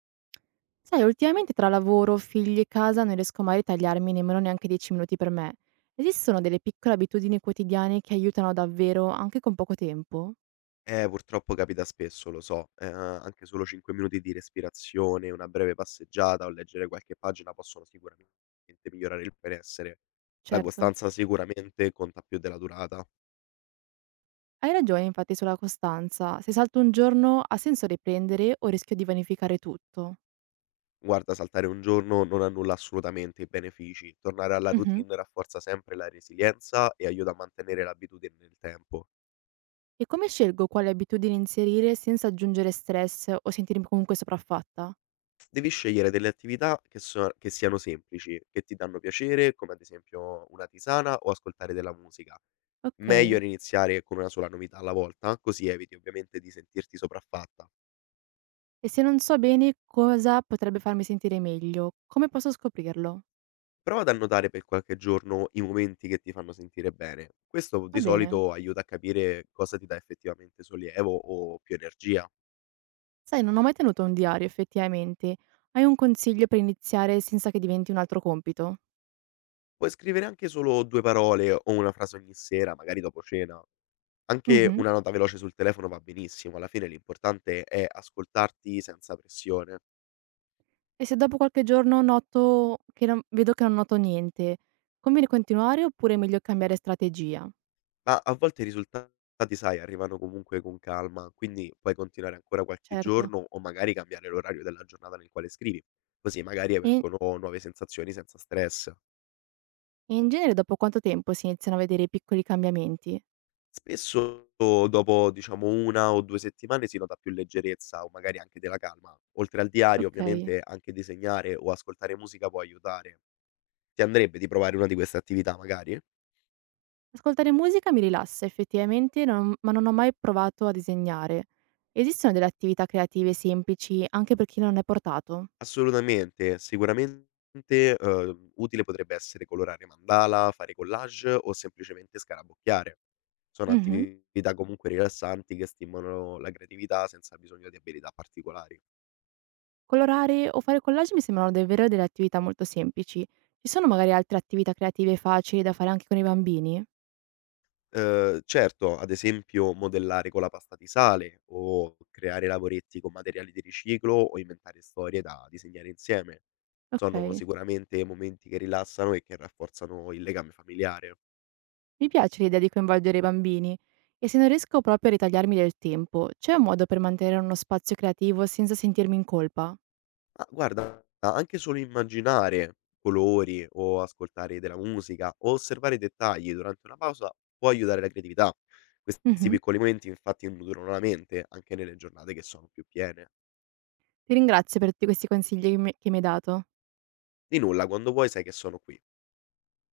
Sai, ultimamente tra lavoro, figli e casa non riesco mai a ritagliarmi nemmeno neanche 10 minuti per me. Esistono delle piccole abitudini quotidiane che aiutano davvero anche con poco tempo? Purtroppo capita spesso, lo so. Anche solo 5 minuti di respirazione, una breve passeggiata o leggere qualche pagina possono sicuramente migliorare il benessere. La Certo. costanza sicuramente conta più della durata. Hai ragione infatti sulla costanza. Se salto un giorno ha senso riprendere o rischio di vanificare tutto? Guarda, saltare un giorno non annulla assolutamente i benefici. Tornare alla Mhm. routine rafforza sempre la resilienza e aiuta a mantenere l'abitudine nel tempo. E come scelgo quale abitudine inserire senza aggiungere stress o sentirmi comunque sopraffatta? Devi scegliere delle attività che so che siano semplici, che ti danno piacere, come ad esempio una tisana o ascoltare della musica. Meglio Ok. iniziare con una sola novità alla volta, così eviti ovviamente di sentirti sopraffatta. E se non so bene cosa potrebbe farmi sentire meglio, come posso scoprirlo? Prova ad annotare per qualche giorno i momenti che ti fanno sentire bene. Questo Va di bene. solito aiuta a capire cosa ti dà effettivamente sollievo o più energia. Sai, non ho mai tenuto un diario effettivamente. Hai un consiglio per iniziare senza che diventi un altro compito? Puoi scrivere anche solo 2 parole o una frase ogni sera, magari dopo cena. Anche Mh-mh. una nota veloce sul telefono va benissimo, alla fine l'importante è ascoltarti senza pressione. E se dopo qualche giorno noto che non vedo che non noto niente, conviene continuare oppure è meglio cambiare strategia? Ma a volte i risultati, sai, arrivano comunque con calma, quindi puoi continuare ancora qualche Certo. giorno o magari cambiare l'orario della giornata nel quale scrivi, così magari E in, emergono nuove sensazioni senza stress. e in genere dopo quanto tempo si iniziano a vedere i piccoli cambiamenti? Spesso dopo, diciamo, una o due settimane si nota più leggerezza o magari anche della calma. Oltre al diario, Okay. ovviamente, anche disegnare o ascoltare musica può aiutare. Ti andrebbe di provare una di queste attività, magari? Ascoltare musica mi rilassa effettivamente, non ma non ho mai provato a disegnare. Esistono delle attività creative semplici anche per chi non è portato? Assolutamente. Sicuramente, utile potrebbe essere colorare mandala, fare collage o semplicemente scarabocchiare. Sono Mh-mh. attività comunque rilassanti che stimolano la creatività senza bisogno di abilità particolari. Colorare o fare collage mi sembrano davvero delle attività molto semplici. Ci sono magari altre attività creative facili da fare anche con i bambini? Certo, ad esempio modellare con la pasta di sale o creare lavoretti con materiali di riciclo o inventare storie da disegnare insieme. Sono Ok, sicuramente momenti che rilassano e che rafforzano il legame familiare. mi piace l'idea di coinvolgere i bambini. E se non riesco proprio a ritagliarmi del tempo, c'è un modo per mantenere uno spazio creativo senza sentirmi in colpa? Ma guarda, anche solo immaginare colori o ascoltare della musica o osservare i dettagli durante una pausa può aiutare la creatività. Questi Mhm. piccoli momenti infatti nutrono la mente anche nelle giornate che sono più piene. Ti ringrazio per tutti questi consigli che mi hai dato. Di nulla, quando vuoi sai che sono qui.